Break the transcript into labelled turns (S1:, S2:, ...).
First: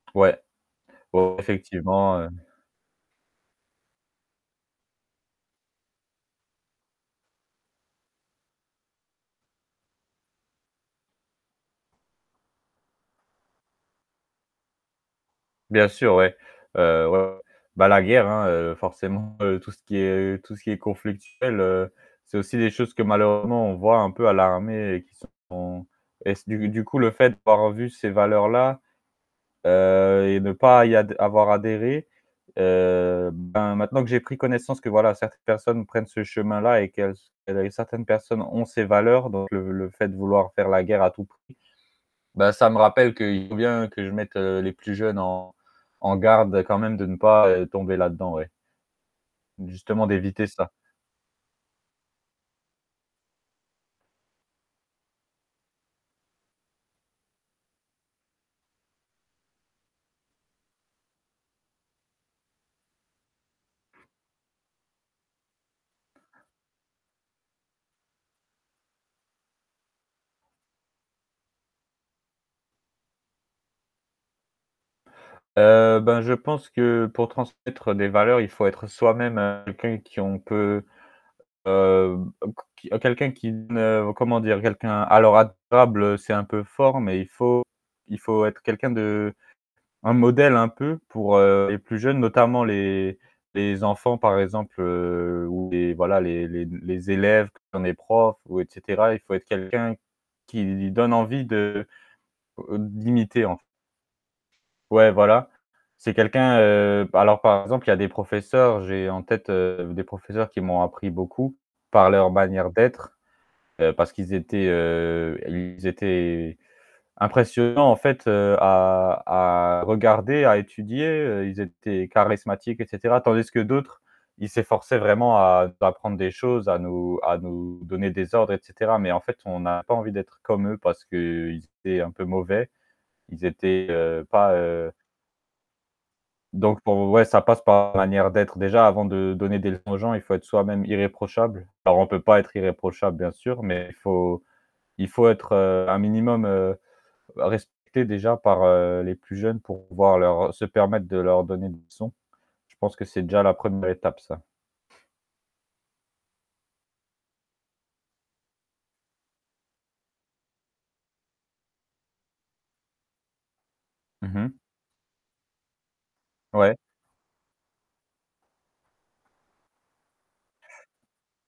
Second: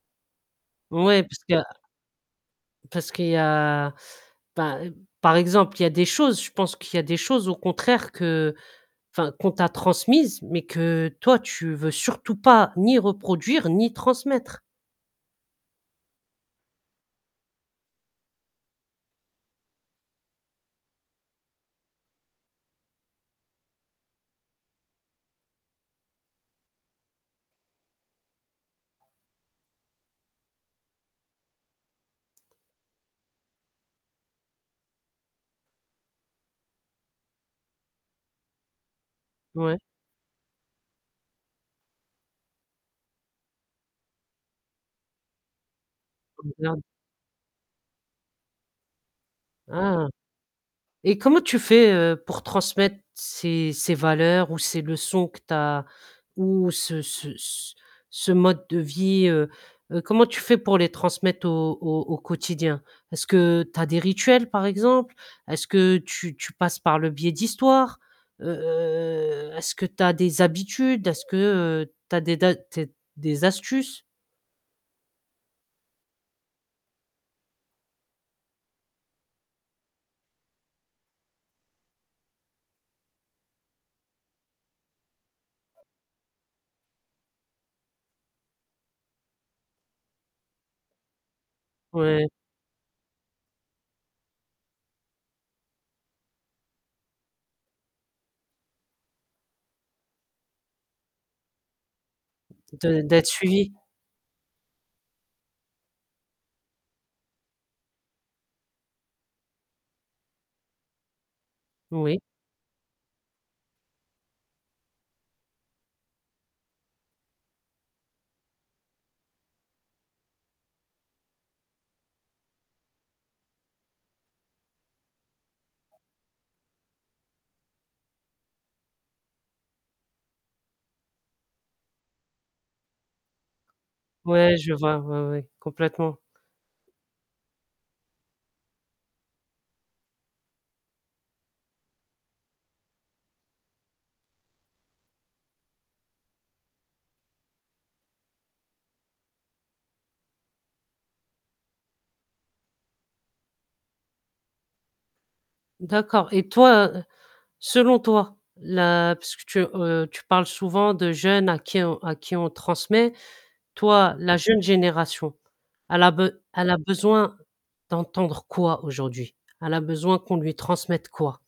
S1: Ouais,
S2: Ouais,
S1: ouais,
S2: parce que
S1: effectivement, hem
S2: parce qu'il y a, ben, par exemple, il y a des choses je pense qu'il y a des choses au contraire que, enfin, qu'on t'a transmises, mais que toi, tu veux surtout pas ni reproduire ni transmettre.
S1: Bien sûr, ouais. Heu ouais, ouais, bah la guerre hein, heu, forcément tout ce qui est tout ce qui est conflictuel, heu, c'est aussi des choses que malheureusement on voit un peu à l'armée et qui sont et du du coup le fait d'avoir vu ces valeurs-là, heu, et ne pas y ad avoir adhéré, heu bah maintenant que j'ai pris connaissance que voilà, certaines personnes prennent ce chemin-là et qu'elles s elles certaines personnes ont ces valeurs, donc le
S2: Ouais.
S1: le fait de vouloir faire la guerre à tout prix. Bah ça me rappelle qu'il faut bien que je mette les plus jeunes en en garde quand
S2: [unintelligible]
S1: même de ne pas, heu, tomber là-dedans ouais.
S2: Ah!
S1: Justement d'éviter ça.
S2: Et comment tu fais, heu, pour transmettre ces ces valeurs ou ces leçons que tu as ou ce ce c ce mode de vie, heu, comment tu fais pour les transmettre au au au quotidien? Est-ce que tu as des rituels par exemple? Est-ce que tu tu passes par le biais d'histoires? Heu est-ce que tu as des habitudes? Est-ce que, heu, tu as des tu as t des astuces?
S1: Heu, bah je pense que pour transmettre des valeurs, il faut être soi-même quelqu'un qui on peut, hem, heuc qui quelqu'un qui ne, comment dire, quelqu'un alors [unintelligible] c'est un peu fort, mais il faut il faut être quelqu'un de un modèle un peu pour, heu, les plus jeunes
S2: Ouais.
S1: notamment les les enfants par exemple, heu, ou les voilà les les les élèves qui ont des profs ou et cetera, il faut être quelqu'un qui donne envie de heu,
S2: De d'être
S1: d'imiter en f
S2: suivi.
S1: Ouais voilà, c'est quelqu'un, heu, alors par exemple il y a des professeurs, j'ai en tête, heu, des professeurs qui m'ont appris beaucoup, par
S2: Oui.
S1: leur manière d'être, heu, parce qu'ils étaient, heu, ils étaient impressionnants en fait heu à à regarder, à étudier, heu, ils étaient charismatiques et cetera. Tandis que d'autres, ils s'efforçaient vraiment à t'apprendre des choses, à nous à nous donner des ordres et cetera, mais en fait, on a pas envie d'être comme eux parce qu'ils étaient un peu mauvais. Ils étaient, heu, pas,
S2: Ouais, je
S1: heu
S2: vois, ouais, ouais, complètement.
S1: Donc pour ouais, ça passe par la manière d'être déjà avant de donner des leçons aux gens, il faut être soi-même irréprochable. Alors, on peut pas être irréprochable bien sûr, mais il faut il faut être, heu, un minimum, heu, respecté déjà par, heu, les plus jeunes pour pouvoir leur se permettre de leur donner des leçons. Je pense que c'est déjà la 1re étape ça.
S2: D'accord. Et toi, selon toi, là, puisque tu heu tu parles souvent de jeunes à qui on à qui on transmet, toi,
S1: Mmh
S2: la
S1: mh.
S2: jeune génération, elle a be elle
S1: Ouais.
S2: a besoin d'entendre quoi aujourd'hui? Elle a besoin qu'on lui transmette quoi?